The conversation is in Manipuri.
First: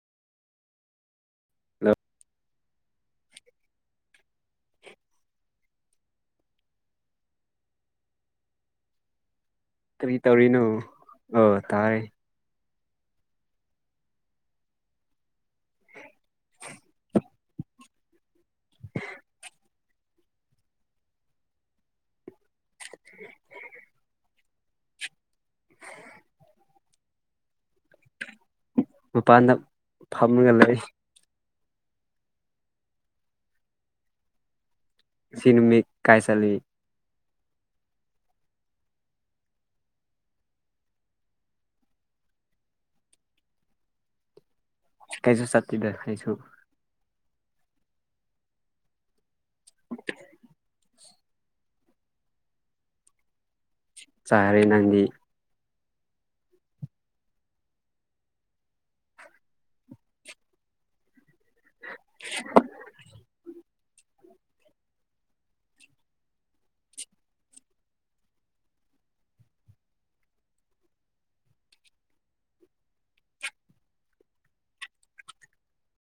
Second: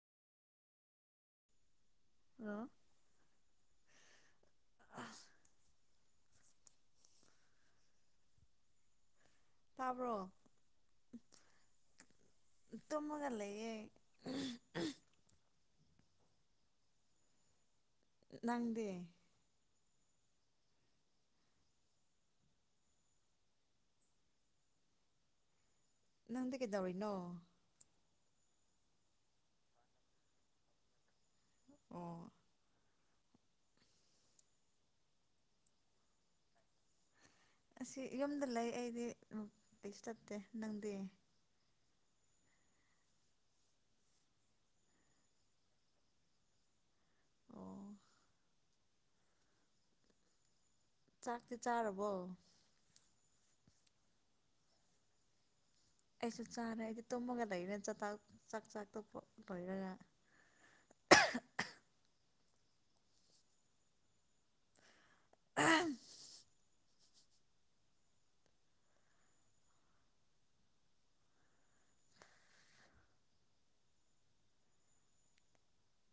ꯍꯜꯂꯣ ꯍꯂꯣ ꯇꯥꯕ꯭ꯔꯣ ꯀꯔꯤ ꯇꯧꯔꯤꯅꯣ ꯑ ꯇꯥꯔꯦ ꯇꯨꯃꯒ ꯂꯩꯌꯦ ꯅꯪꯗꯤ [inaudible] ꯅꯪꯗꯤ ꯀꯩꯗꯧꯔꯤꯅꯣ ꯃꯄꯥꯟꯗ ꯐꯝꯂ ꯂꯩ ꯑꯣ ꯁꯤꯅꯦꯃꯤ ꯀꯥꯏ ꯆꯂꯤ ꯑꯁꯤ ꯌꯨꯝꯗ ꯂꯩ ꯑꯩꯗꯤ ꯀꯩꯁꯨ ꯆꯞꯠꯇꯦ ꯅꯪꯗꯤ ꯀꯩꯁꯨ ꯆꯇꯤꯗ ꯑꯩꯁꯨ ꯑꯣ [inaudible] ꯆꯥꯛꯇꯤ ꯆꯥꯔꯕꯣ ꯆꯥꯔꯦ ꯅꯪꯗꯤ ꯑꯩꯁꯨ ꯆꯥꯔꯦ ꯑꯩꯗꯤ ꯇꯨꯝꯃꯒ ꯂꯩꯔꯦ ꯆꯥꯛ ꯆꯥ ꯇꯣꯛꯄ ꯂꯣꯏꯔꯒ [unintelligible] [unintelligible] ꯑꯍꯝ